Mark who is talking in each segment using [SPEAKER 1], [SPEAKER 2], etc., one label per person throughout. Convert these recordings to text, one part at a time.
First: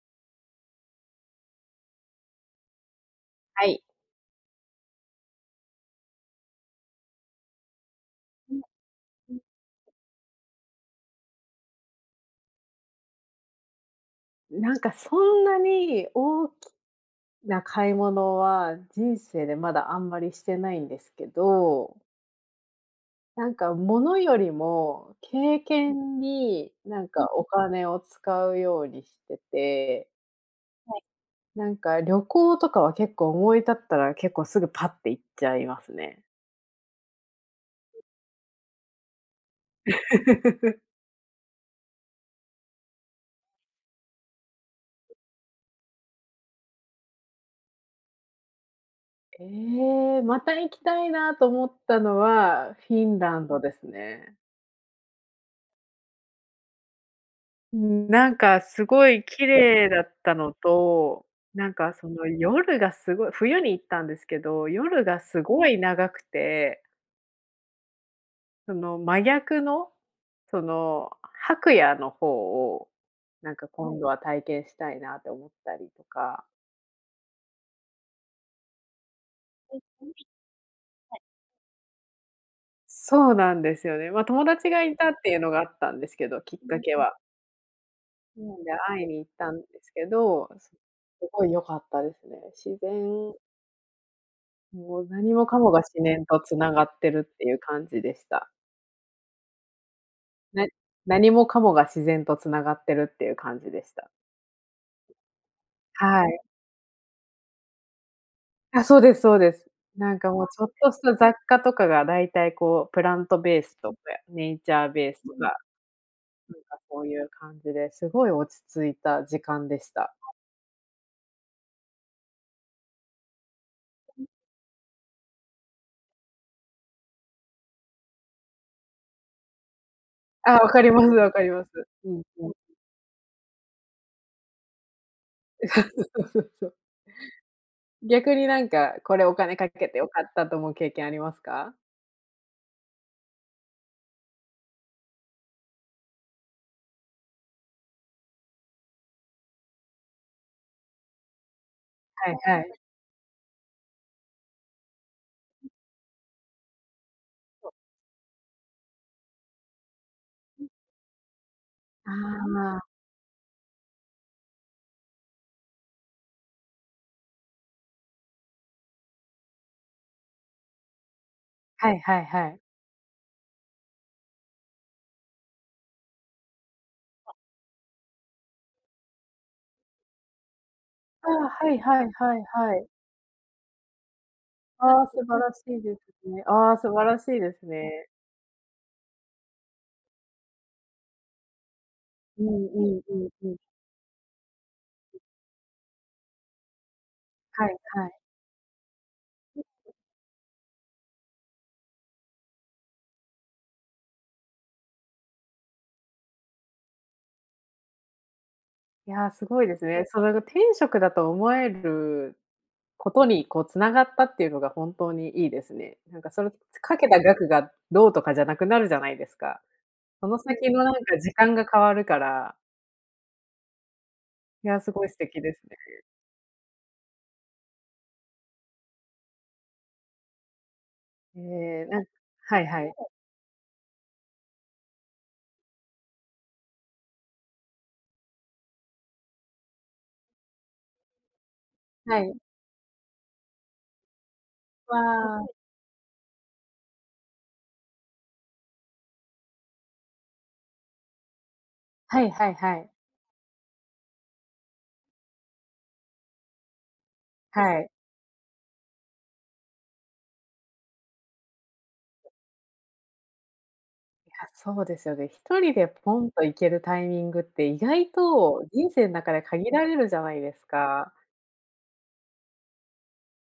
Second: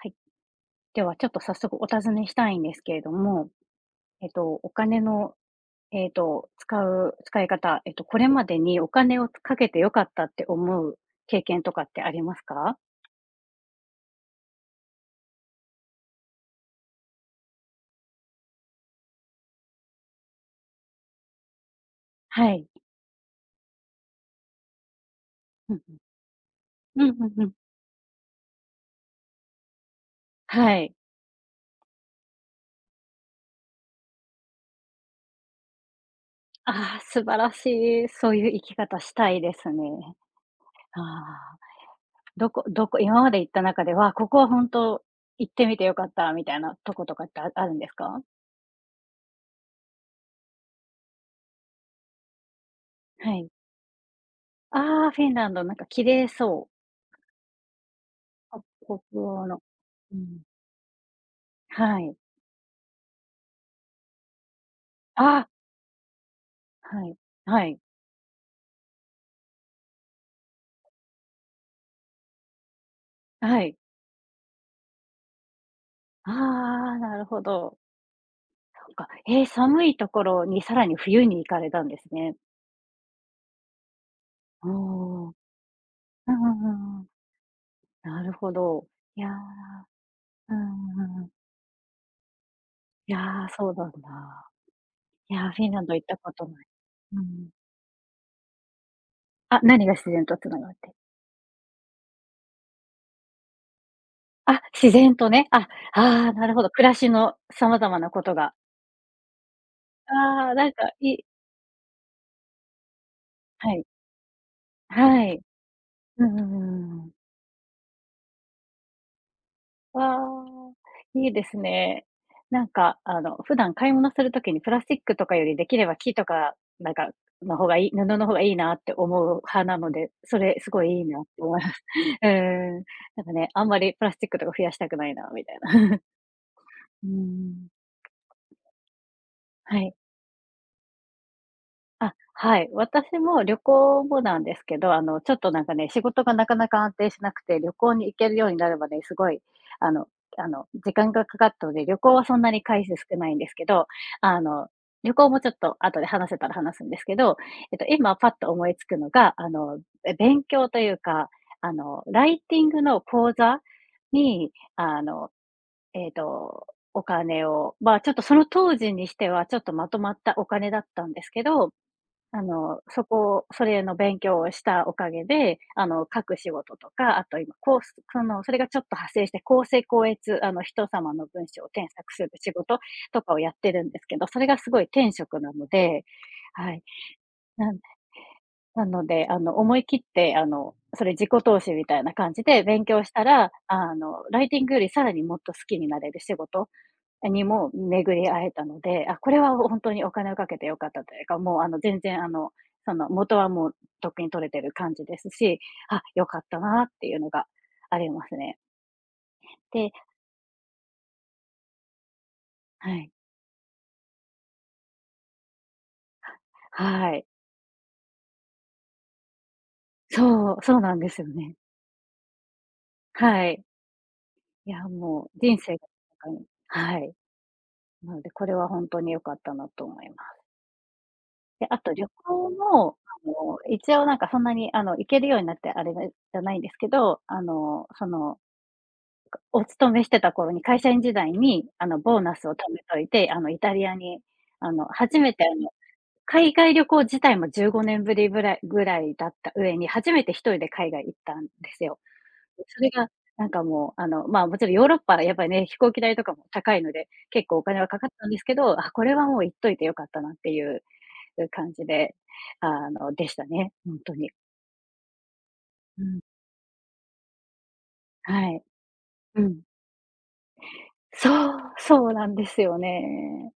[SPEAKER 1] はい。ではちょっと早速お尋ねしたいんですけれども、
[SPEAKER 2] はい。
[SPEAKER 1] えとお金の、ええと使う使い方、えとこれまでにお金をかけてよかったって思う経験とかってありますか？
[SPEAKER 2] なんかそんなに大きな買い物は、人生でまだあんまりしてないんですけど
[SPEAKER 1] はい。
[SPEAKER 2] なんかものよりも、経
[SPEAKER 1] うん。
[SPEAKER 2] 験に、な
[SPEAKER 1] う
[SPEAKER 2] ん
[SPEAKER 1] んう
[SPEAKER 2] か
[SPEAKER 1] ん
[SPEAKER 2] お
[SPEAKER 1] うん。
[SPEAKER 2] 金を使うようにしてて。
[SPEAKER 1] はい。
[SPEAKER 2] はい、なんか旅行とかは結構思い立ったら、結構すぐパッって行っちゃいますね。
[SPEAKER 1] ああ、素晴らしいそういう生き方したいですね。ああ、どこどこ、今まで行った中ではここは本当行ってみてよかったみたいなとことかってああるんですか？
[SPEAKER 2] ええ、また行きたいなと思ったのは、フィン
[SPEAKER 1] は
[SPEAKER 2] ラン
[SPEAKER 1] い。
[SPEAKER 2] ドですね。
[SPEAKER 1] ああ、フィンランドなんか綺麗そう。
[SPEAKER 2] ん、なんか
[SPEAKER 1] あ
[SPEAKER 2] す
[SPEAKER 1] [unintelligible]
[SPEAKER 2] ごい綺
[SPEAKER 1] の、
[SPEAKER 2] 麗だっ
[SPEAKER 1] う
[SPEAKER 2] た
[SPEAKER 1] ん。
[SPEAKER 2] のと、なんか
[SPEAKER 1] は
[SPEAKER 2] そ
[SPEAKER 1] い。
[SPEAKER 2] の夜がすごい、冬に行ったんですけど夜がす
[SPEAKER 1] あ。
[SPEAKER 2] ごい長くて
[SPEAKER 1] はい、はい。
[SPEAKER 2] その真逆の、その白夜の方を、
[SPEAKER 1] あ、
[SPEAKER 2] なん
[SPEAKER 1] は
[SPEAKER 2] か
[SPEAKER 1] い。
[SPEAKER 2] 今度は体験したいなって思ったりと
[SPEAKER 1] ああ
[SPEAKER 2] か。
[SPEAKER 1] ああ、なるほど。そっか、へえ、
[SPEAKER 2] え、
[SPEAKER 1] 寒いとこ
[SPEAKER 2] [unintelligible]
[SPEAKER 1] ろにさらに
[SPEAKER 2] はい。
[SPEAKER 1] 冬に行かれたんですね。
[SPEAKER 2] そうなんですよね、まあ友
[SPEAKER 1] お
[SPEAKER 2] 達がいたって
[SPEAKER 1] お。
[SPEAKER 2] いうのがあったんですけ
[SPEAKER 1] うん
[SPEAKER 2] ど、
[SPEAKER 1] う
[SPEAKER 2] きっ
[SPEAKER 1] んう
[SPEAKER 2] かけ
[SPEAKER 1] んうん。
[SPEAKER 2] は。
[SPEAKER 1] なる
[SPEAKER 2] そう
[SPEAKER 1] ほ
[SPEAKER 2] なんで
[SPEAKER 1] ど、
[SPEAKER 2] 会いに
[SPEAKER 1] い
[SPEAKER 2] 行
[SPEAKER 1] や、
[SPEAKER 2] ったんですけど、
[SPEAKER 1] う
[SPEAKER 2] す
[SPEAKER 1] んうんう
[SPEAKER 2] っ
[SPEAKER 1] ん。
[SPEAKER 2] ごい良かったですね。自
[SPEAKER 1] い
[SPEAKER 2] 然
[SPEAKER 1] や、そうなんだ。
[SPEAKER 2] もう何
[SPEAKER 1] い
[SPEAKER 2] も
[SPEAKER 1] や、
[SPEAKER 2] か
[SPEAKER 1] フィン
[SPEAKER 2] も
[SPEAKER 1] ラ
[SPEAKER 2] が
[SPEAKER 1] ンド行
[SPEAKER 2] 自
[SPEAKER 1] った
[SPEAKER 2] 然
[SPEAKER 1] こ
[SPEAKER 2] と
[SPEAKER 1] とない。
[SPEAKER 2] 繋がって
[SPEAKER 1] うんう
[SPEAKER 2] るってい
[SPEAKER 1] ん。
[SPEAKER 2] う感じでした。
[SPEAKER 1] あ、何が自然と繋
[SPEAKER 2] な
[SPEAKER 1] が
[SPEAKER 2] に
[SPEAKER 1] って。
[SPEAKER 2] 何もかもが自然と繋がってるっていう感じでした。
[SPEAKER 1] あ、自然とね、あ、
[SPEAKER 2] は
[SPEAKER 1] ああ、
[SPEAKER 2] い。
[SPEAKER 1] なるほど、暮らしの様々なことが。
[SPEAKER 2] あ、そうですそうです、なんかもう
[SPEAKER 1] ああ、
[SPEAKER 2] ちょ
[SPEAKER 1] な
[SPEAKER 2] っ
[SPEAKER 1] んか
[SPEAKER 2] とした
[SPEAKER 1] い
[SPEAKER 2] 雑貨とかが大体こうプラントベー
[SPEAKER 1] は
[SPEAKER 2] ス
[SPEAKER 1] い。
[SPEAKER 2] とべ、ネイチャーベース
[SPEAKER 1] はい。
[SPEAKER 2] が、
[SPEAKER 1] うんうんうんう
[SPEAKER 2] なんか
[SPEAKER 1] んう
[SPEAKER 2] そ
[SPEAKER 1] ん
[SPEAKER 2] う
[SPEAKER 1] うん。
[SPEAKER 2] いう感じで、すごい落ち着いた時間でし
[SPEAKER 1] あ
[SPEAKER 2] た。
[SPEAKER 1] あ、いいですね。なんかあの普段買い物する時にプラスチックとかよりできれば木とかなんかの方がい布の方がいいなって思う派なので、そ
[SPEAKER 2] ああ、
[SPEAKER 1] れ
[SPEAKER 2] わ
[SPEAKER 1] す
[SPEAKER 2] か
[SPEAKER 1] ご
[SPEAKER 2] り
[SPEAKER 1] いい
[SPEAKER 2] ま
[SPEAKER 1] い
[SPEAKER 2] す
[SPEAKER 1] なって
[SPEAKER 2] わかり
[SPEAKER 1] 思い
[SPEAKER 2] ます。
[SPEAKER 1] ます。
[SPEAKER 2] うん
[SPEAKER 1] え
[SPEAKER 2] うん。
[SPEAKER 1] え。なんかね、あんまりプラスチックとか増やしたくないなみたいな。
[SPEAKER 2] え、そうそ うそうそうそう、
[SPEAKER 1] うんうん。
[SPEAKER 2] 逆になんかこれお金か
[SPEAKER 1] は
[SPEAKER 2] け
[SPEAKER 1] い。
[SPEAKER 2] てよかったと思う経験ありますか？
[SPEAKER 1] あ、はい、私も旅行後なんですけど、あの、ちょっとなんかね仕事がなかなか安定しなくて、旅行に行けるようになるまで、すごい、あのあの時間がかかったので、旅行は
[SPEAKER 2] はい
[SPEAKER 1] そんな
[SPEAKER 2] は
[SPEAKER 1] に
[SPEAKER 2] い。
[SPEAKER 1] 回数少ないんですけど、あの、旅行もちょっと後で話せたら話すんですけど、
[SPEAKER 2] そう。
[SPEAKER 1] えと今パッと思いつくのがあの、勉
[SPEAKER 2] うん。
[SPEAKER 1] 強というかあの、
[SPEAKER 2] あ
[SPEAKER 1] ライティン
[SPEAKER 2] あ。
[SPEAKER 1] グの講座にあの、ええと、お金を、まあちょっとその当時にしてはちょっとまとまったお金だったんですけど、
[SPEAKER 2] はいはい
[SPEAKER 1] あ
[SPEAKER 2] はい。
[SPEAKER 1] のそこそれの勉強をしたおかげで、あの書く仕事とか、あ
[SPEAKER 2] あ。
[SPEAKER 1] と今コース、かのそれがちょっと派生して、校正校閲、あの人様の
[SPEAKER 2] あ
[SPEAKER 1] 文
[SPEAKER 2] あ、
[SPEAKER 1] 章を
[SPEAKER 2] はい
[SPEAKER 1] 添
[SPEAKER 2] はい
[SPEAKER 1] 削する
[SPEAKER 2] はい
[SPEAKER 1] 仕
[SPEAKER 2] は
[SPEAKER 1] 事
[SPEAKER 2] い。
[SPEAKER 1] とかをやってるんですけど、それがすごい
[SPEAKER 2] ああ、
[SPEAKER 1] 天
[SPEAKER 2] 素晴
[SPEAKER 1] 職な
[SPEAKER 2] らし
[SPEAKER 1] の
[SPEAKER 2] いで
[SPEAKER 1] で、
[SPEAKER 2] すね、
[SPEAKER 1] は
[SPEAKER 2] ああ、
[SPEAKER 1] い。
[SPEAKER 2] 素晴らしいです
[SPEAKER 1] なんだっ
[SPEAKER 2] ね。
[SPEAKER 1] け、なので、あの思い切って、あのそれ自己投資みたいな感じ
[SPEAKER 2] う
[SPEAKER 1] で
[SPEAKER 2] ん
[SPEAKER 1] 勉
[SPEAKER 2] うん
[SPEAKER 1] 強し
[SPEAKER 2] う
[SPEAKER 1] た
[SPEAKER 2] んう
[SPEAKER 1] ら、
[SPEAKER 2] ん。
[SPEAKER 1] あのライティングよりさらにもっと好きになれる仕事に
[SPEAKER 2] はい
[SPEAKER 1] も
[SPEAKER 2] はい。
[SPEAKER 1] 巡り会えたので、あ、これは、ほほんとにお金をかけてよかったというか、もう、あの全然、あのその元はもうとっくに取れてる感じですし、あ、よかったなっていうのがありますね。
[SPEAKER 2] いやすごいです
[SPEAKER 1] で
[SPEAKER 2] ね、それが天職だと思える
[SPEAKER 1] は
[SPEAKER 2] こ
[SPEAKER 1] い。
[SPEAKER 2] とにこう繋がったっていうのが本当にいいですね。なんかその、つかけ
[SPEAKER 1] は
[SPEAKER 2] た
[SPEAKER 1] い。
[SPEAKER 2] 額がどうとかじゃなくなるじゃないですか、その
[SPEAKER 1] そう。
[SPEAKER 2] 先
[SPEAKER 1] そう
[SPEAKER 2] のなん
[SPEAKER 1] なんで
[SPEAKER 2] か
[SPEAKER 1] すよ
[SPEAKER 2] 時
[SPEAKER 1] ね。
[SPEAKER 2] 間が変わるから。
[SPEAKER 1] はい。
[SPEAKER 2] い
[SPEAKER 1] い
[SPEAKER 2] や、
[SPEAKER 1] や
[SPEAKER 2] すごい素
[SPEAKER 1] もう
[SPEAKER 2] 敵で
[SPEAKER 1] 人
[SPEAKER 2] すね。
[SPEAKER 1] 生が、あの、はい。なので、これはほんとに良かったなと思います。
[SPEAKER 2] へ
[SPEAKER 1] で、あ
[SPEAKER 2] え、
[SPEAKER 1] と
[SPEAKER 2] うん、
[SPEAKER 1] 旅行
[SPEAKER 2] はいは
[SPEAKER 1] も
[SPEAKER 2] い。
[SPEAKER 1] あの一応なんかそんなにあの行けるようになってあれがじゃないんですけど、あのその、かお勤めしてた頃に会社員時代に、あのボ
[SPEAKER 2] は
[SPEAKER 1] ーナ
[SPEAKER 2] い。
[SPEAKER 1] スを貯めといて、あのイタリアにあの
[SPEAKER 2] わ
[SPEAKER 1] 初めてあ
[SPEAKER 2] あ。
[SPEAKER 1] の海外旅行自体も15年ぶりぶらいぐらいだった上に、初めて1人で海外行ったんですよ。
[SPEAKER 2] はいはい
[SPEAKER 1] で、
[SPEAKER 2] は
[SPEAKER 1] それ
[SPEAKER 2] い。
[SPEAKER 1] がなんかもうあの、まあ、もちろんヨーロッパはやっぱりね飛行機代とかも高いので、結構お
[SPEAKER 2] は
[SPEAKER 1] 金は
[SPEAKER 2] い。
[SPEAKER 1] かかったんですけど、あ、これはもう行っといてよかったなっていうう感じで、あの、でしたねほんとに。
[SPEAKER 2] いや、そうですよね、1人で
[SPEAKER 1] う
[SPEAKER 2] ポ
[SPEAKER 1] ん。
[SPEAKER 2] ンと行けるタイミングって意外
[SPEAKER 1] はい。
[SPEAKER 2] と人生の中
[SPEAKER 1] う
[SPEAKER 2] で
[SPEAKER 1] ん。
[SPEAKER 2] 限られるじゃないですか。
[SPEAKER 1] そう。そうなんですよね。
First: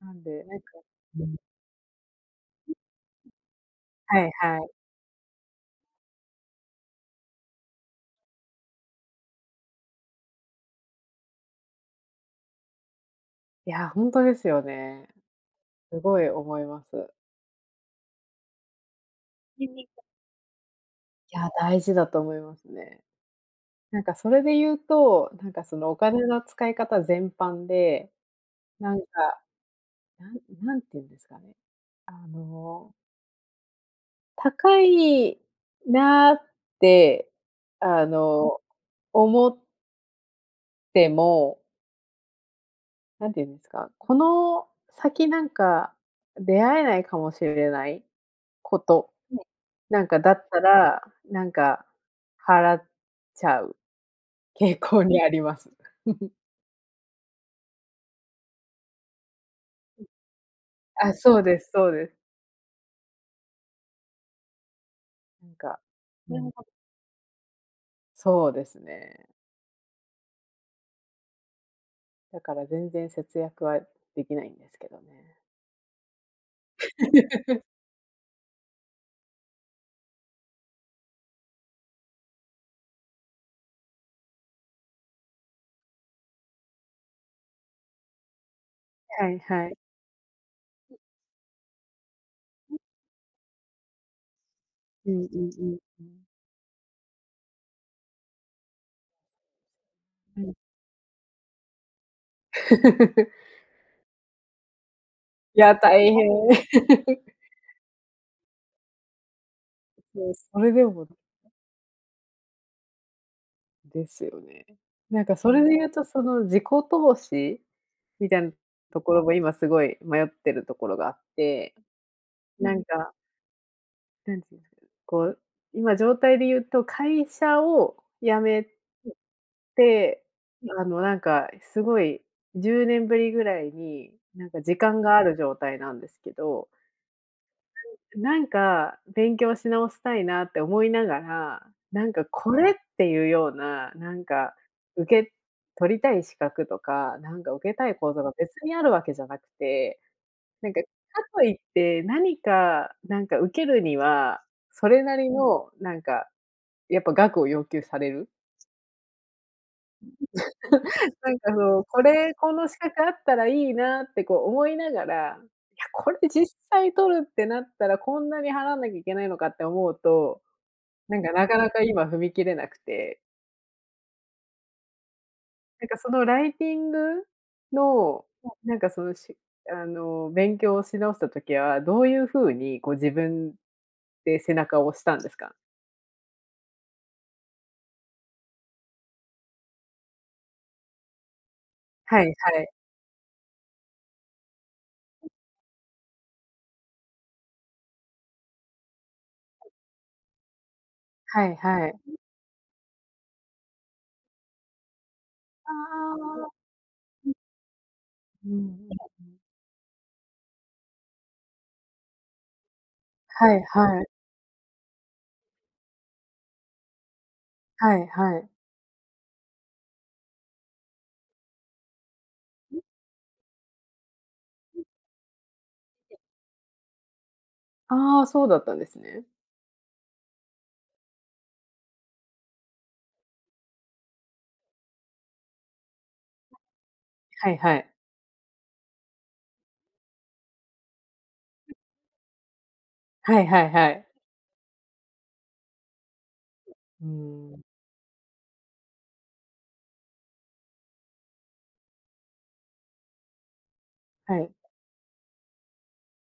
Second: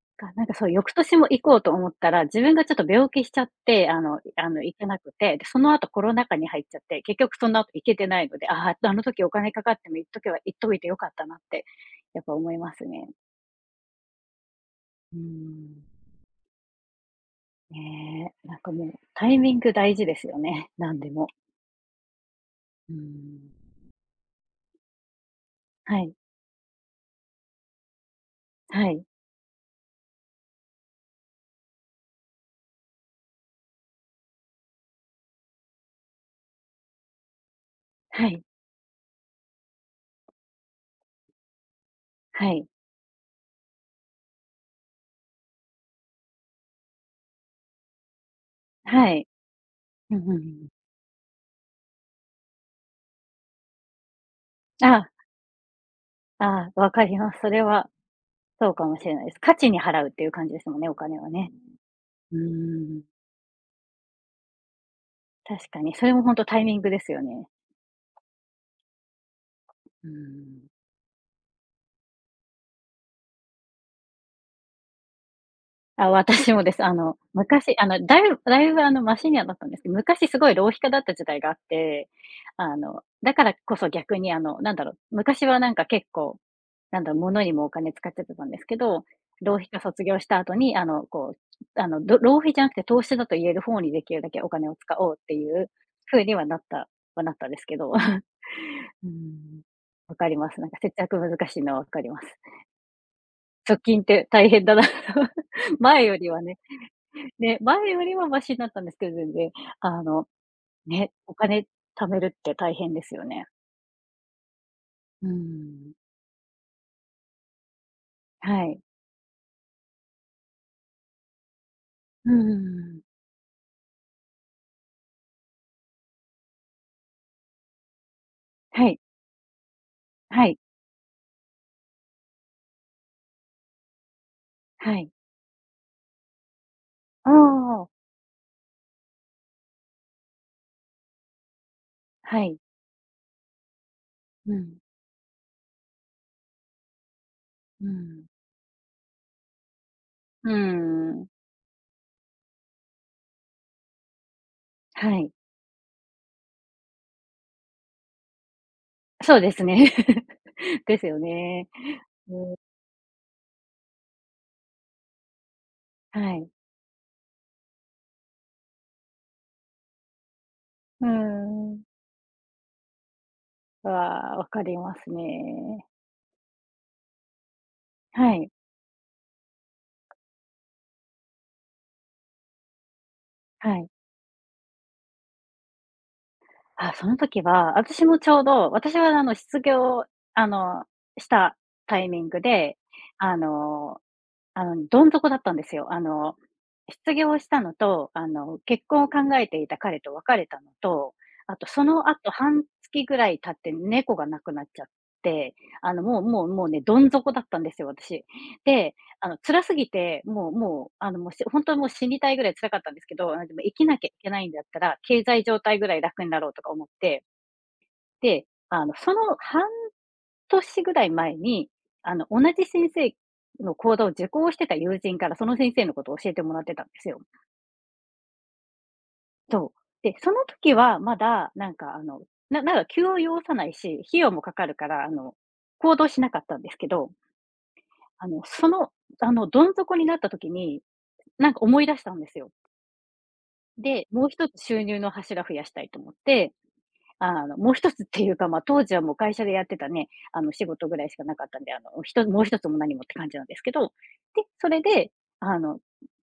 [SPEAKER 2] なん
[SPEAKER 1] かな
[SPEAKER 2] で、
[SPEAKER 1] んか、
[SPEAKER 2] なんか
[SPEAKER 1] そう、翌年
[SPEAKER 2] う
[SPEAKER 1] も
[SPEAKER 2] ん。
[SPEAKER 1] 行こうと思ったら、自分がちょっと病気しちゃって、あ
[SPEAKER 2] は
[SPEAKER 1] の
[SPEAKER 2] い
[SPEAKER 1] いあ
[SPEAKER 2] は
[SPEAKER 1] の、
[SPEAKER 2] い。
[SPEAKER 1] 行けなくて、で、その後、コロナ禍に入っちゃって、結局その後、行けてないので、ああ、あの時お金かかっても、行っとけば行っといてよかったなって、やっぱ思いますね。
[SPEAKER 2] いや、ほんとですよね。
[SPEAKER 1] うん。
[SPEAKER 2] すごい思います。
[SPEAKER 1] ねえ、なんかもうタイミン
[SPEAKER 2] き
[SPEAKER 1] グ
[SPEAKER 2] んに
[SPEAKER 1] 大
[SPEAKER 2] か。
[SPEAKER 1] 事ですよね、なんでも。
[SPEAKER 2] いや、大事だと思います
[SPEAKER 1] う
[SPEAKER 2] ね。
[SPEAKER 1] ん。
[SPEAKER 2] なんかそれで言うと、なんかそのお
[SPEAKER 1] はい。
[SPEAKER 2] 金の使い方全般で、
[SPEAKER 1] は
[SPEAKER 2] なん
[SPEAKER 1] い。
[SPEAKER 2] か、なん何て言うんですかね。あの高いなって、あ
[SPEAKER 1] はい。
[SPEAKER 2] の、思っても
[SPEAKER 1] はい。
[SPEAKER 2] なんていうんですか、この先なんか、出会えないかもしれないこと、
[SPEAKER 1] はい。
[SPEAKER 2] ねえ。なん
[SPEAKER 1] うん
[SPEAKER 2] か
[SPEAKER 1] うん
[SPEAKER 2] だ
[SPEAKER 1] うん
[SPEAKER 2] った
[SPEAKER 1] うん。
[SPEAKER 2] ら、なんか、払っちゃう傾
[SPEAKER 1] あ
[SPEAKER 2] 向
[SPEAKER 1] あ。
[SPEAKER 2] にあります。
[SPEAKER 1] ああ、わかります、それは、そうかもしれないです。価値に
[SPEAKER 2] う
[SPEAKER 1] 払うっていう感じですもんね。お
[SPEAKER 2] ん。あ、
[SPEAKER 1] 金は
[SPEAKER 2] そう
[SPEAKER 1] ね、
[SPEAKER 2] ですそうです。
[SPEAKER 1] うーん。
[SPEAKER 2] ん
[SPEAKER 1] 確か
[SPEAKER 2] か、
[SPEAKER 1] に、それもほんとタイ
[SPEAKER 2] [unintelligible]
[SPEAKER 1] ミングですよね。
[SPEAKER 2] そうですね。
[SPEAKER 1] ううーん。
[SPEAKER 2] だから全然節約はできないんですけどね。
[SPEAKER 1] あ、私もです。あの 昔、あのだいぶだいぶあのマシにはなったんですけど、昔すごい浪費家だった時代があって、あのだからこそ逆にあのなんだろう、昔はなんか結構なんだ、物にもお金使っちゃってたんですけど、
[SPEAKER 2] はい
[SPEAKER 1] 浪
[SPEAKER 2] は
[SPEAKER 1] 費
[SPEAKER 2] い。
[SPEAKER 1] 家卒業した後にあのこうあのろ浪費じゃなくて投資だと言える方にできるだけお金を使
[SPEAKER 2] う
[SPEAKER 1] おう
[SPEAKER 2] ん
[SPEAKER 1] って
[SPEAKER 2] うん
[SPEAKER 1] いう
[SPEAKER 2] うん。
[SPEAKER 1] 風にはなった、はなったんですけど。うーん。わかり
[SPEAKER 2] う
[SPEAKER 1] ま
[SPEAKER 2] ん。
[SPEAKER 1] す、なんか節約難しいのはわかります。貯 金って大変だなと、
[SPEAKER 2] いや
[SPEAKER 1] 前
[SPEAKER 2] 大
[SPEAKER 1] よ
[SPEAKER 2] 変。
[SPEAKER 1] りはね。ね、前よりはマシになったんですけど全然。あ
[SPEAKER 2] い
[SPEAKER 1] の
[SPEAKER 2] や、それでもなん
[SPEAKER 1] ね、
[SPEAKER 2] か。
[SPEAKER 1] お金貯めるって大変ですよね。
[SPEAKER 2] ですよね。なん
[SPEAKER 1] うー
[SPEAKER 2] かそれで言う
[SPEAKER 1] ん。
[SPEAKER 2] とその自己投資、みたいな、
[SPEAKER 1] はい。
[SPEAKER 2] ところも今すごい迷ってるところがあって。
[SPEAKER 1] うー
[SPEAKER 2] なん
[SPEAKER 1] ん。
[SPEAKER 2] かなんていうんですか、こう、今状態で言うと、会社を辞め
[SPEAKER 1] はい。
[SPEAKER 2] て、
[SPEAKER 1] はい。
[SPEAKER 2] あのなんかすごい10年ぶりぐらいに、なんか時
[SPEAKER 1] は
[SPEAKER 2] 間
[SPEAKER 1] い。
[SPEAKER 2] がある状態なんですけど。
[SPEAKER 1] ああ。
[SPEAKER 2] なんなんか、勉強し直したいなって思いながら、なんか
[SPEAKER 1] は
[SPEAKER 2] こ
[SPEAKER 1] い。
[SPEAKER 2] れっていうような、なん
[SPEAKER 1] う
[SPEAKER 2] か、
[SPEAKER 1] ん。
[SPEAKER 2] 受け取りたい資格とか、なんか受け
[SPEAKER 1] う
[SPEAKER 2] た
[SPEAKER 1] ー
[SPEAKER 2] い講座
[SPEAKER 1] ん。
[SPEAKER 2] が別にあるわけじゃなくて、
[SPEAKER 1] うー
[SPEAKER 2] なんか、か
[SPEAKER 1] ん。
[SPEAKER 2] といって、何か、なんか受けるには、それな
[SPEAKER 1] は
[SPEAKER 2] り
[SPEAKER 1] い。
[SPEAKER 2] の、なんか、やっぱ額を要求される。
[SPEAKER 1] そうですね。です よ
[SPEAKER 2] なんかそ
[SPEAKER 1] ね。
[SPEAKER 2] の、これ、こ
[SPEAKER 1] うん。
[SPEAKER 2] の資格あったらいいなってこう思いながら、いや、これ
[SPEAKER 1] は
[SPEAKER 2] 実
[SPEAKER 1] い。
[SPEAKER 2] 際取るってなったらこんなに払わなきゃいけないのかって思うと、
[SPEAKER 1] うー
[SPEAKER 2] なんかなかなか
[SPEAKER 1] ん。
[SPEAKER 2] 今踏み切れなくて。
[SPEAKER 1] わあ、わかります
[SPEAKER 2] な
[SPEAKER 1] ね。
[SPEAKER 2] んかそのライティングの、
[SPEAKER 1] はい。
[SPEAKER 2] なんかその、しあの勉強し直した時はどういう風にこう自分、
[SPEAKER 1] はい。
[SPEAKER 2] で背中を押したんですか？
[SPEAKER 1] あ、その時は私もちょうど私はあの失業、あの、したタイ
[SPEAKER 2] は
[SPEAKER 1] ミ
[SPEAKER 2] い
[SPEAKER 1] ング
[SPEAKER 2] はい。
[SPEAKER 1] であの、あのどん底だったんですよ。あの失業したのとあの結婚を考えて
[SPEAKER 2] は
[SPEAKER 1] い
[SPEAKER 2] い。
[SPEAKER 1] た彼と別れたのと、
[SPEAKER 2] はい
[SPEAKER 1] あとそ
[SPEAKER 2] は
[SPEAKER 1] のあ
[SPEAKER 2] い。
[SPEAKER 1] と半月ぐらい経って猫が亡くなっちゃって、
[SPEAKER 2] あ
[SPEAKER 1] あのもうもうもうねどん底
[SPEAKER 2] あ。
[SPEAKER 1] だったんですよ私。
[SPEAKER 2] う
[SPEAKER 1] で、あの
[SPEAKER 2] ん。
[SPEAKER 1] 辛すぎてもうもうあのしほんとはもう死にたいぐらい辛かったんですけど、なん
[SPEAKER 2] は
[SPEAKER 1] か
[SPEAKER 2] い
[SPEAKER 1] 生きな
[SPEAKER 2] は
[SPEAKER 1] き
[SPEAKER 2] い。
[SPEAKER 1] ゃいけないんだったら経済状態ぐらい楽になろうとか思って。
[SPEAKER 2] はいは
[SPEAKER 1] で、
[SPEAKER 2] い。
[SPEAKER 1] あのその半年ぐらい前に、あの同じ先生の講座を受講してた友人からその先生のことを
[SPEAKER 2] で。
[SPEAKER 1] 教えてもらってたんですよ。
[SPEAKER 2] ああ、そうだったんですね。
[SPEAKER 1] そう、で、その時は、まだ、なんか、あの、ななんか、急を要さないし、費用もかかるから、あの、行動しなかったんですけど。
[SPEAKER 2] はいはい。
[SPEAKER 1] あの、その、あの、どん底になった時に、なんか思い出したんですよ。
[SPEAKER 2] はいはいは
[SPEAKER 1] で、
[SPEAKER 2] い。
[SPEAKER 1] もう1つ収入の柱増やしたいと思って、
[SPEAKER 2] う
[SPEAKER 1] あの
[SPEAKER 2] ん。
[SPEAKER 1] もう1つっていうかまあ当時はもう会社でやってたね、あの仕事ぐらいしかなかったんで、あのひともう1つも何もって感じなんですけど、
[SPEAKER 2] は
[SPEAKER 1] で
[SPEAKER 2] い。
[SPEAKER 1] それであの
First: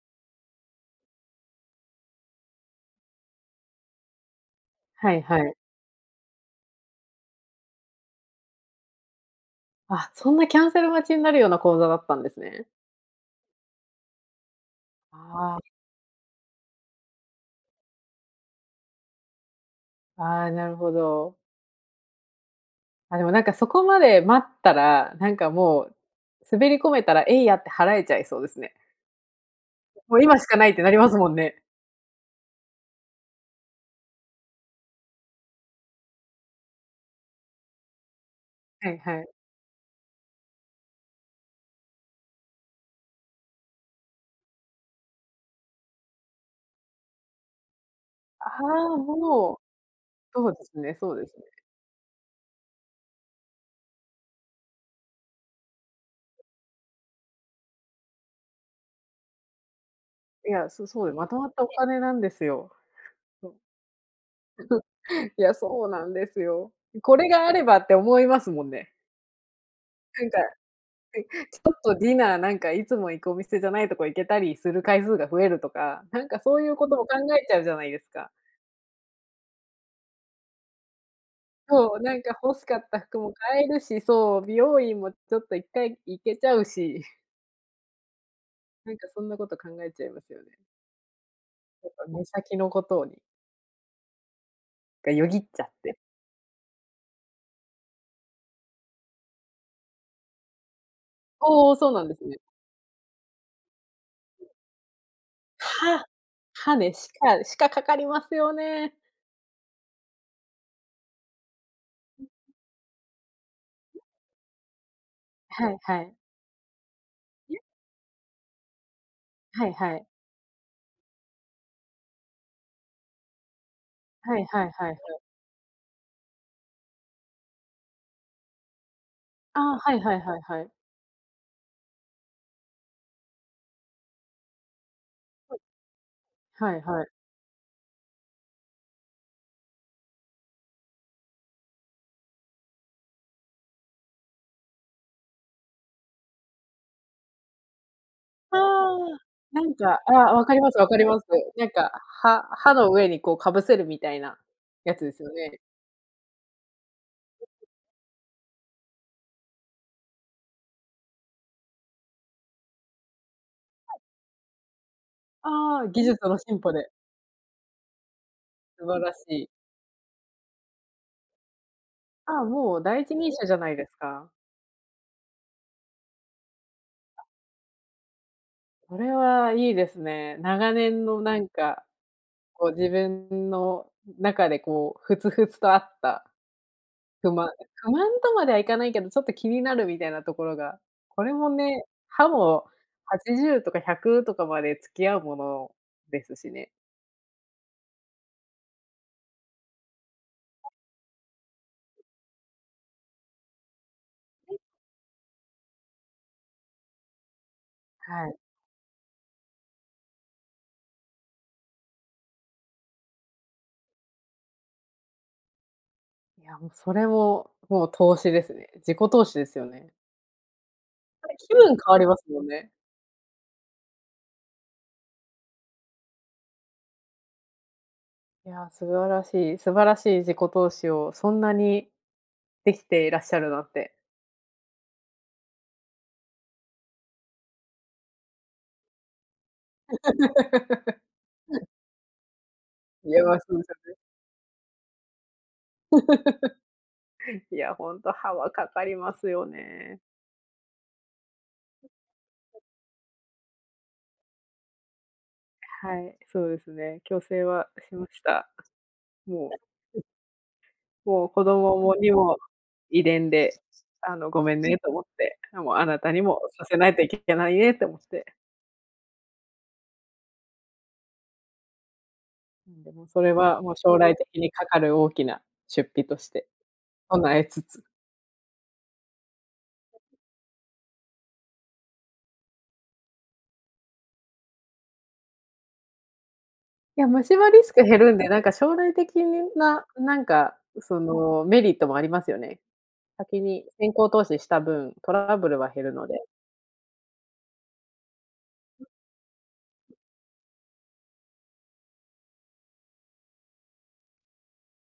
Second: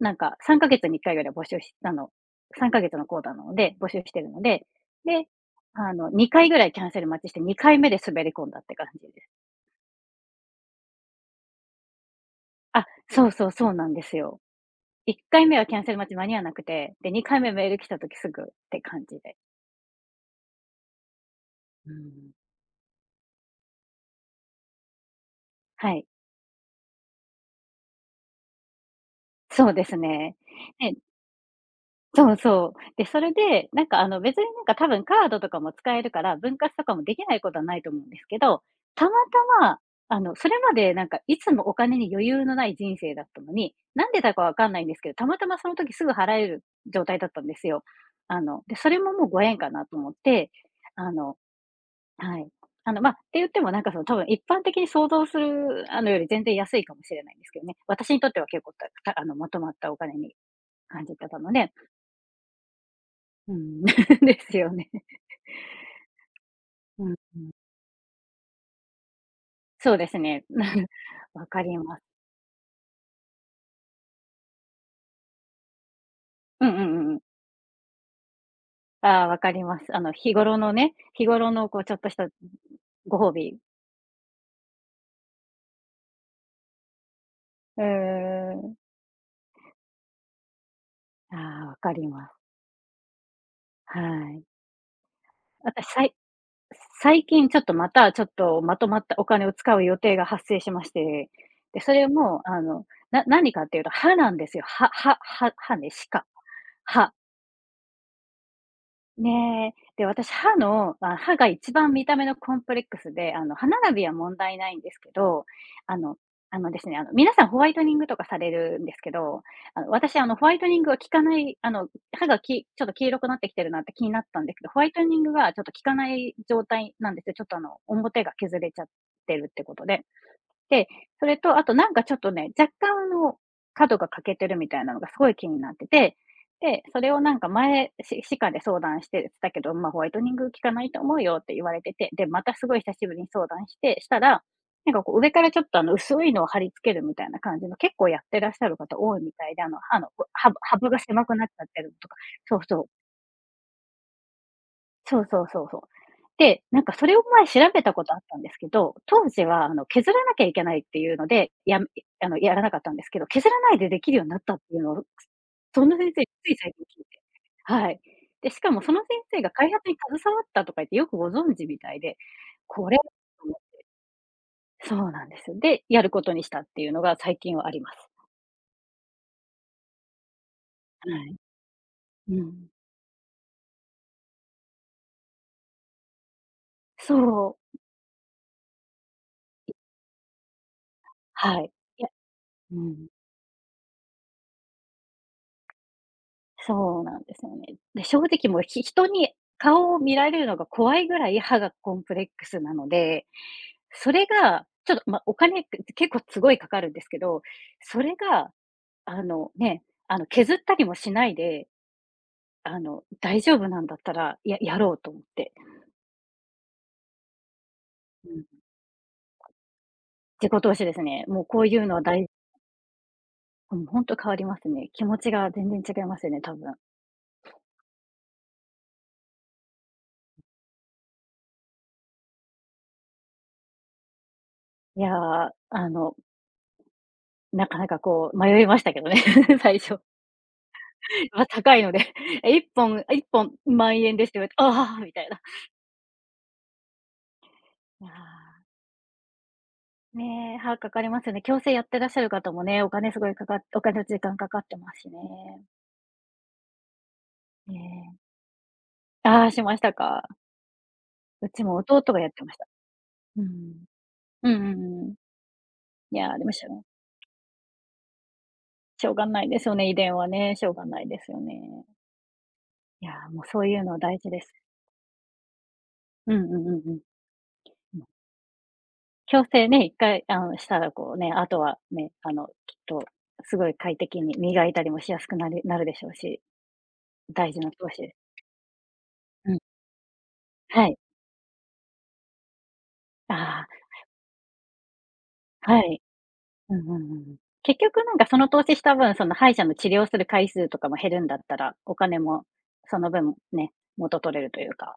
[SPEAKER 1] なんか3ヶ月に1回ぐらいは募集したの、3ヶ月の講座なので募集来てるので、
[SPEAKER 2] はい
[SPEAKER 1] で
[SPEAKER 2] はい。
[SPEAKER 1] あの2回ぐらいキャンセル待ちして2回目で滑り込んだって感じです。
[SPEAKER 2] あ、そんなキャンセル待ちになるような講座だったんですね。
[SPEAKER 1] あ、そうそうそうなんですよ。いっかい
[SPEAKER 2] あ
[SPEAKER 1] め
[SPEAKER 2] あ。
[SPEAKER 1] はキャンセル待ち間に合わなくて、で2回目メール来た時すぐって感じで。
[SPEAKER 2] ああ、なるほど。
[SPEAKER 1] うん。
[SPEAKER 2] あ、でもなんかそこまで待ったら、なんかも
[SPEAKER 1] は
[SPEAKER 2] う、
[SPEAKER 1] い。
[SPEAKER 2] 滑り込めたらえいやって払えちゃいそうですね。
[SPEAKER 1] そうです
[SPEAKER 2] もう
[SPEAKER 1] ね、
[SPEAKER 2] 今しかないってな
[SPEAKER 1] へ
[SPEAKER 2] り
[SPEAKER 1] い。
[SPEAKER 2] ますもんね。
[SPEAKER 1] そうそう、で、それで、なんか、あの、別になんかたぶんカードとかも使えるから、分割とかもできないことはないと思うんですけど、
[SPEAKER 2] はい
[SPEAKER 1] たま
[SPEAKER 2] はい。
[SPEAKER 1] たま、あの、それまでなんか、いつもお金に余裕のない人生だったのに、なんでだか分かんないんですけど、たまたまその時すぐ払える状態だったんですよ。あ
[SPEAKER 2] あ
[SPEAKER 1] の、で、そ
[SPEAKER 2] あ、
[SPEAKER 1] れももうご
[SPEAKER 2] もう、
[SPEAKER 1] 縁かなと思っ
[SPEAKER 2] そ
[SPEAKER 1] て、
[SPEAKER 2] うですね
[SPEAKER 1] あ
[SPEAKER 2] そうです
[SPEAKER 1] の、
[SPEAKER 2] ね。
[SPEAKER 1] はい、あの、ま、て言ってもなんかその多分一般的に想像するあのより全然安いかもしれないんですけどね。私にとっては結構たたあのまとまったお金に
[SPEAKER 2] いや、そ
[SPEAKER 1] 感
[SPEAKER 2] そう、
[SPEAKER 1] じ
[SPEAKER 2] ま
[SPEAKER 1] て
[SPEAKER 2] と
[SPEAKER 1] た
[SPEAKER 2] ま
[SPEAKER 1] の
[SPEAKER 2] ったお
[SPEAKER 1] で。
[SPEAKER 2] 金なんですよ。そ
[SPEAKER 1] う
[SPEAKER 2] う。
[SPEAKER 1] ん。ですよね。
[SPEAKER 2] いやそうなんですよ、
[SPEAKER 1] うん
[SPEAKER 2] これ
[SPEAKER 1] う
[SPEAKER 2] が
[SPEAKER 1] ん。
[SPEAKER 2] あればって思いますもんね。
[SPEAKER 1] そうです
[SPEAKER 2] なんか、
[SPEAKER 1] ね。
[SPEAKER 2] は い。
[SPEAKER 1] わ
[SPEAKER 2] ち
[SPEAKER 1] か
[SPEAKER 2] ょ
[SPEAKER 1] り
[SPEAKER 2] っと
[SPEAKER 1] ます。
[SPEAKER 2] ディナーなんかいつも行くお店じゃないとこ行けたりする回数が増えるとか、なんかそう
[SPEAKER 1] う
[SPEAKER 2] い
[SPEAKER 1] んう
[SPEAKER 2] うこ
[SPEAKER 1] ん
[SPEAKER 2] と
[SPEAKER 1] う
[SPEAKER 2] を
[SPEAKER 1] んう
[SPEAKER 2] 考
[SPEAKER 1] ん。
[SPEAKER 2] えちゃうじゃないですか。
[SPEAKER 1] ああ、わかります。あの日頃のね、日頃のこうちょ
[SPEAKER 2] そう、
[SPEAKER 1] っと
[SPEAKER 2] な
[SPEAKER 1] し
[SPEAKER 2] ん
[SPEAKER 1] た
[SPEAKER 2] か欲しかった服
[SPEAKER 1] ご褒
[SPEAKER 2] も
[SPEAKER 1] 美。
[SPEAKER 2] 買えるし、そう、美容院もちょっと1回行けちゃうし。
[SPEAKER 1] うんうんうん。
[SPEAKER 2] なんかそんなこと考えちゃいますよね。
[SPEAKER 1] ああ、わ
[SPEAKER 2] な
[SPEAKER 1] か
[SPEAKER 2] んか、
[SPEAKER 1] り
[SPEAKER 2] 目
[SPEAKER 1] ます。
[SPEAKER 2] 先のことに。
[SPEAKER 1] はい。
[SPEAKER 2] が、よぎっちゃっ
[SPEAKER 1] 私
[SPEAKER 2] て。
[SPEAKER 1] さい最近ちょっと、またちょっと、まとまったお金を使う予定が発生しまして。
[SPEAKER 2] おお、
[SPEAKER 1] で、
[SPEAKER 2] そう
[SPEAKER 1] そ
[SPEAKER 2] な
[SPEAKER 1] れ
[SPEAKER 2] んですね。
[SPEAKER 1] も、あの、何かっていうと歯なんで
[SPEAKER 2] [unintelligible]
[SPEAKER 1] すよ。歯歯歯歯ね。
[SPEAKER 2] 歯。
[SPEAKER 1] 歯科。
[SPEAKER 2] 歯ね、歯
[SPEAKER 1] 歯。
[SPEAKER 2] 科歯科かかりますよね。
[SPEAKER 1] ね。で、私、歯の、あ、歯が一番見た目のコ
[SPEAKER 2] [unintelligible]
[SPEAKER 1] ンプレックスで、あの、歯並
[SPEAKER 2] [unintelligible]
[SPEAKER 1] びは問題ないんですけど、
[SPEAKER 2] はい
[SPEAKER 1] あ
[SPEAKER 2] はい。
[SPEAKER 1] の、あのですね、あの、皆さんホ
[SPEAKER 2] [unintelligible]
[SPEAKER 1] ワイトニングとかされるんですけど、
[SPEAKER 2] はい
[SPEAKER 1] あの、
[SPEAKER 2] はい。
[SPEAKER 1] 私、あの、ホワイトニングは効かない、あの、歯がきちょっと黄色くなってきてるなって気になっ
[SPEAKER 2] は
[SPEAKER 1] た
[SPEAKER 2] い
[SPEAKER 1] んですけ
[SPEAKER 2] は
[SPEAKER 1] ど、
[SPEAKER 2] い
[SPEAKER 1] ホワ
[SPEAKER 2] はい
[SPEAKER 1] イ
[SPEAKER 2] は
[SPEAKER 1] トニ
[SPEAKER 2] い。
[SPEAKER 1] ングがちょっと効かない状態なんですよ、ちょっと、あの、表が削れちゃってるって
[SPEAKER 2] あ
[SPEAKER 1] こ
[SPEAKER 2] あ、
[SPEAKER 1] と
[SPEAKER 2] はい
[SPEAKER 1] で。
[SPEAKER 2] はいはいはい。
[SPEAKER 1] で、それと、あと、なんか、ちょっとね、若干、あの、角が欠けてるみたいなのがすごい気
[SPEAKER 2] はい。
[SPEAKER 1] になってて、
[SPEAKER 2] はい
[SPEAKER 1] で、そ
[SPEAKER 2] はい。
[SPEAKER 1] れを、なんか、前、ん、し歯科で相談してたけど、ま、ホワイトニング効かないと思うよって言われてて、で、またすごい久しぶりに相談してしたら、なんか、こう、上からちょっと、あの、薄いのを貼り付けるみたいな感じの、結構やってらっし
[SPEAKER 2] あ
[SPEAKER 1] ゃる
[SPEAKER 2] あ、
[SPEAKER 1] 方多いみたい
[SPEAKER 2] な
[SPEAKER 1] で、あ
[SPEAKER 2] ん
[SPEAKER 1] の、歯
[SPEAKER 2] か、
[SPEAKER 1] の、
[SPEAKER 2] あ、
[SPEAKER 1] うわ
[SPEAKER 2] わ
[SPEAKER 1] は
[SPEAKER 2] かりま
[SPEAKER 1] は
[SPEAKER 2] すわ
[SPEAKER 1] ぶ
[SPEAKER 2] か
[SPEAKER 1] が
[SPEAKER 2] ります。
[SPEAKER 1] 狭くなっちゃ
[SPEAKER 2] な
[SPEAKER 1] っ
[SPEAKER 2] ん
[SPEAKER 1] て
[SPEAKER 2] か、
[SPEAKER 1] るとか。
[SPEAKER 2] 歯
[SPEAKER 1] そう
[SPEAKER 2] 歯
[SPEAKER 1] そう。
[SPEAKER 2] の上に、こう、かぶせるみたいなやつです
[SPEAKER 1] そう
[SPEAKER 2] よ
[SPEAKER 1] そう
[SPEAKER 2] ね。
[SPEAKER 1] そうそう。で、なんか、それを前調
[SPEAKER 2] [unintelligible]
[SPEAKER 1] べたことあったんですけど、当時は、あの、削らなきゃいけないっていうので、やあの、やらなかったんですけど、削らないで
[SPEAKER 2] はい。
[SPEAKER 1] できるようになったっていうのを、
[SPEAKER 2] あ
[SPEAKER 1] そ
[SPEAKER 2] あ、
[SPEAKER 1] の
[SPEAKER 2] 技
[SPEAKER 1] 先生
[SPEAKER 2] 術の
[SPEAKER 1] つい
[SPEAKER 2] 進歩
[SPEAKER 1] 最近
[SPEAKER 2] で。
[SPEAKER 1] 聞いて。はい。で、しかも
[SPEAKER 2] 素
[SPEAKER 1] そ
[SPEAKER 2] 晴
[SPEAKER 1] の先
[SPEAKER 2] らし
[SPEAKER 1] 生
[SPEAKER 2] い。
[SPEAKER 1] が開発に携わったとか言ってよくご存知みたいで、
[SPEAKER 2] ああ、もう
[SPEAKER 1] これ
[SPEAKER 2] 第
[SPEAKER 1] はと
[SPEAKER 2] 一人者じ
[SPEAKER 1] 思
[SPEAKER 2] ゃ
[SPEAKER 1] っ
[SPEAKER 2] ないですか。
[SPEAKER 1] て。そうなんです。で、やることにしたっていうのが最近はあります。
[SPEAKER 2] これはいいですね、長年
[SPEAKER 1] は
[SPEAKER 2] の
[SPEAKER 1] い。
[SPEAKER 2] なんか、
[SPEAKER 1] う
[SPEAKER 2] こ
[SPEAKER 1] ん。
[SPEAKER 2] う自分の中でこう、ふつふつとあった。不満
[SPEAKER 1] そう。
[SPEAKER 2] 不満とまではいかないけど、ちょっと気になるみたいなところが、これも
[SPEAKER 1] はい、
[SPEAKER 2] ね、
[SPEAKER 1] いや、
[SPEAKER 2] 歯も、
[SPEAKER 1] うん。
[SPEAKER 2] 80とか100とかまで付き合うもの、ですしね。
[SPEAKER 1] そうなんですよね。で、正直もう、ひ人に、顔を見られるのが怖いぐらい歯がコンプレックスなので、それ
[SPEAKER 2] はい。
[SPEAKER 1] が、ちょっと、ま、お金って結構すごいかかるんですけど、それ
[SPEAKER 2] はい。
[SPEAKER 1] が、あの、ね、あの、削ったりもしないで、あの大丈夫なんだったらややろうと思って。
[SPEAKER 2] いや、もうそれも、もう投
[SPEAKER 1] う
[SPEAKER 2] 資で
[SPEAKER 1] ん。
[SPEAKER 2] すね、自己投資ですよね。
[SPEAKER 1] 自己投資ですね。
[SPEAKER 2] はい、
[SPEAKER 1] もう
[SPEAKER 2] 気
[SPEAKER 1] こう
[SPEAKER 2] 分
[SPEAKER 1] いう
[SPEAKER 2] 変
[SPEAKER 1] の
[SPEAKER 2] わ
[SPEAKER 1] は
[SPEAKER 2] ります
[SPEAKER 1] 大
[SPEAKER 2] もんね。
[SPEAKER 1] うん。ほんと変わりますね。気持ちが全然違いますよね、多分。
[SPEAKER 2] いやあ、素晴らしい素晴らしい自己投資をそんなに、できていらっしゃるのって。
[SPEAKER 1] いや、あの。なかなかこう迷いましたけどね、最初。まあ高いので、1本
[SPEAKER 2] い
[SPEAKER 1] い
[SPEAKER 2] や
[SPEAKER 1] っ
[SPEAKER 2] な
[SPEAKER 1] ぽん
[SPEAKER 2] そうじゃ
[SPEAKER 1] ン
[SPEAKER 2] ない。
[SPEAKER 1] 万円ですって言われて、ああ、みたいな。
[SPEAKER 2] いや、ほん
[SPEAKER 1] い
[SPEAKER 2] と歯は
[SPEAKER 1] や。
[SPEAKER 2] かかりますよね。
[SPEAKER 1] ねえ、歯、かかりますよね。矯正やってらっしゃる方もね、お金すごいかかっお金と時間かかってますしね。
[SPEAKER 2] はい、そうですね、矯正はしま
[SPEAKER 1] ね。
[SPEAKER 2] した、
[SPEAKER 1] あ
[SPEAKER 2] も
[SPEAKER 1] あ、しました
[SPEAKER 2] う。うん。
[SPEAKER 1] か？
[SPEAKER 2] もうこ
[SPEAKER 1] う
[SPEAKER 2] ど
[SPEAKER 1] ちも
[SPEAKER 2] もも
[SPEAKER 1] 弟
[SPEAKER 2] に
[SPEAKER 1] がやっ
[SPEAKER 2] も
[SPEAKER 1] てました。
[SPEAKER 2] 遺伝
[SPEAKER 1] う
[SPEAKER 2] で、
[SPEAKER 1] ん。
[SPEAKER 2] あの、ご
[SPEAKER 1] う
[SPEAKER 2] め
[SPEAKER 1] ん
[SPEAKER 2] ん
[SPEAKER 1] う
[SPEAKER 2] ねと思
[SPEAKER 1] ん
[SPEAKER 2] っ
[SPEAKER 1] う
[SPEAKER 2] て、もう、あなた
[SPEAKER 1] ん。い
[SPEAKER 2] に
[SPEAKER 1] やあ
[SPEAKER 2] も
[SPEAKER 1] りまし
[SPEAKER 2] さ
[SPEAKER 1] た
[SPEAKER 2] せ
[SPEAKER 1] よ。
[SPEAKER 2] ないといけないねって思って。
[SPEAKER 1] しょうがないですよね、遺伝はね。しょうがないですよね。
[SPEAKER 2] うん、で
[SPEAKER 1] い
[SPEAKER 2] も
[SPEAKER 1] や、
[SPEAKER 2] それ
[SPEAKER 1] もう、そ
[SPEAKER 2] は、
[SPEAKER 1] う
[SPEAKER 2] もう
[SPEAKER 1] いう
[SPEAKER 2] 将
[SPEAKER 1] の
[SPEAKER 2] 来
[SPEAKER 1] 大
[SPEAKER 2] 的
[SPEAKER 1] 事で
[SPEAKER 2] に
[SPEAKER 1] す。
[SPEAKER 2] かかる大きな出費とし
[SPEAKER 1] うん
[SPEAKER 2] て
[SPEAKER 1] うんうんうん
[SPEAKER 2] 備えつつ。
[SPEAKER 1] うん。矯正ね、1回あの、したらこうね、あとはね、あの、きっとすごい快適に磨いたりもしやすくなりなるでしょうし、
[SPEAKER 2] いや、虫歯
[SPEAKER 1] 大事
[SPEAKER 2] リ
[SPEAKER 1] な
[SPEAKER 2] スク
[SPEAKER 1] 投
[SPEAKER 2] 減る
[SPEAKER 1] 資。
[SPEAKER 2] んで、なんか将来的に、
[SPEAKER 1] うん。
[SPEAKER 2] ななんか
[SPEAKER 1] はい。
[SPEAKER 2] そのメリットもありますよね。先
[SPEAKER 1] あ
[SPEAKER 2] に
[SPEAKER 1] あ。
[SPEAKER 2] 先行投資した分、トラブルは
[SPEAKER 1] は
[SPEAKER 2] 減る
[SPEAKER 1] い。
[SPEAKER 2] ので。
[SPEAKER 1] うんうんうんうん。結局なんかその投資した分、その歯医者の治療する回数とかも減るんだったら、お金もその分ね、元取れるというか、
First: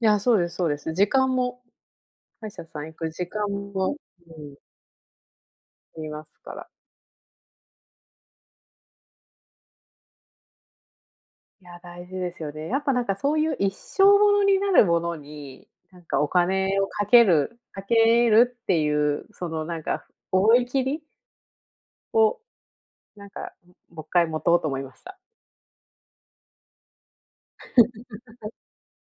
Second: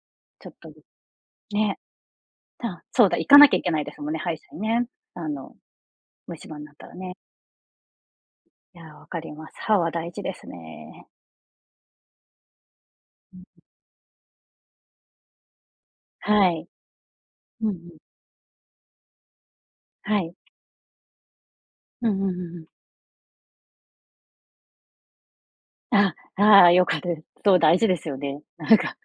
[SPEAKER 2] いや、そう
[SPEAKER 1] ち
[SPEAKER 2] で
[SPEAKER 1] ょっ
[SPEAKER 2] すそう
[SPEAKER 1] と。
[SPEAKER 2] です。時間も
[SPEAKER 1] ね。
[SPEAKER 2] 歯医者
[SPEAKER 1] た
[SPEAKER 2] さ
[SPEAKER 1] あ
[SPEAKER 2] ん行
[SPEAKER 1] そう
[SPEAKER 2] く
[SPEAKER 1] だ、行
[SPEAKER 2] 時
[SPEAKER 1] か
[SPEAKER 2] 間
[SPEAKER 1] なきゃいけないで
[SPEAKER 2] も
[SPEAKER 1] すもんね、歯医
[SPEAKER 2] う
[SPEAKER 1] 者
[SPEAKER 2] ん。
[SPEAKER 1] にね。あの、
[SPEAKER 2] 減ります
[SPEAKER 1] 虫
[SPEAKER 2] か
[SPEAKER 1] 歯に
[SPEAKER 2] ら。
[SPEAKER 1] なったらね。いや、わかります。歯は大事ですね。
[SPEAKER 2] いや、大事ですよね。やっぱ、なんかそ
[SPEAKER 1] う
[SPEAKER 2] う
[SPEAKER 1] ん。
[SPEAKER 2] いう一生ものになるものに、なんかお
[SPEAKER 1] はい。
[SPEAKER 2] 金をかける
[SPEAKER 1] うんう
[SPEAKER 2] か
[SPEAKER 1] ん。
[SPEAKER 2] けるっていう、そのなんか、
[SPEAKER 1] はい。
[SPEAKER 2] 思い切り
[SPEAKER 1] うんうんう
[SPEAKER 2] を、
[SPEAKER 1] んうん。
[SPEAKER 2] なんか、ん、ももっかい持とうと思いました。
[SPEAKER 1] ああああ、よかったです。そう、大事ですよね。なんか、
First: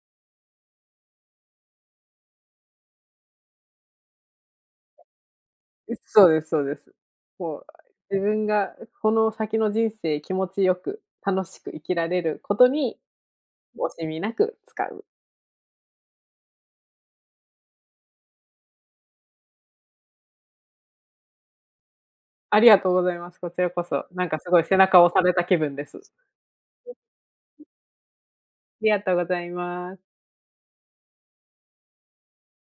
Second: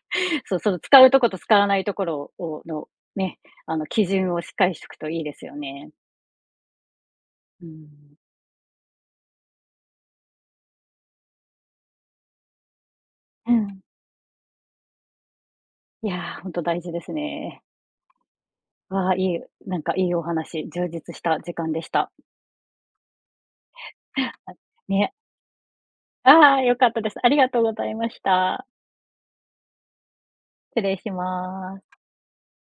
[SPEAKER 1] そその、使うとこと使わないところををのね、あの基準をしっかりしとくといいですよね。
[SPEAKER 2] う、そうですそうです。も
[SPEAKER 1] う
[SPEAKER 2] う、
[SPEAKER 1] ん。
[SPEAKER 2] 自分がこの先の人生気持ちよく、楽しく生きられることに、
[SPEAKER 1] うん。
[SPEAKER 2] 惜しみなく使う。
[SPEAKER 1] いや、ほんと大事ですね。わあ、いい。なんかいいお話。充実した時間でした。
[SPEAKER 2] ありがとうございます。こちらこそ。なんかす
[SPEAKER 1] あ、
[SPEAKER 2] ごい背中を
[SPEAKER 1] ね。
[SPEAKER 2] 押された気分です。う。
[SPEAKER 1] ああ、よかったです。ありがとう
[SPEAKER 2] う。
[SPEAKER 1] ございました。
[SPEAKER 2] ありがとうございます。
[SPEAKER 1] 失礼します。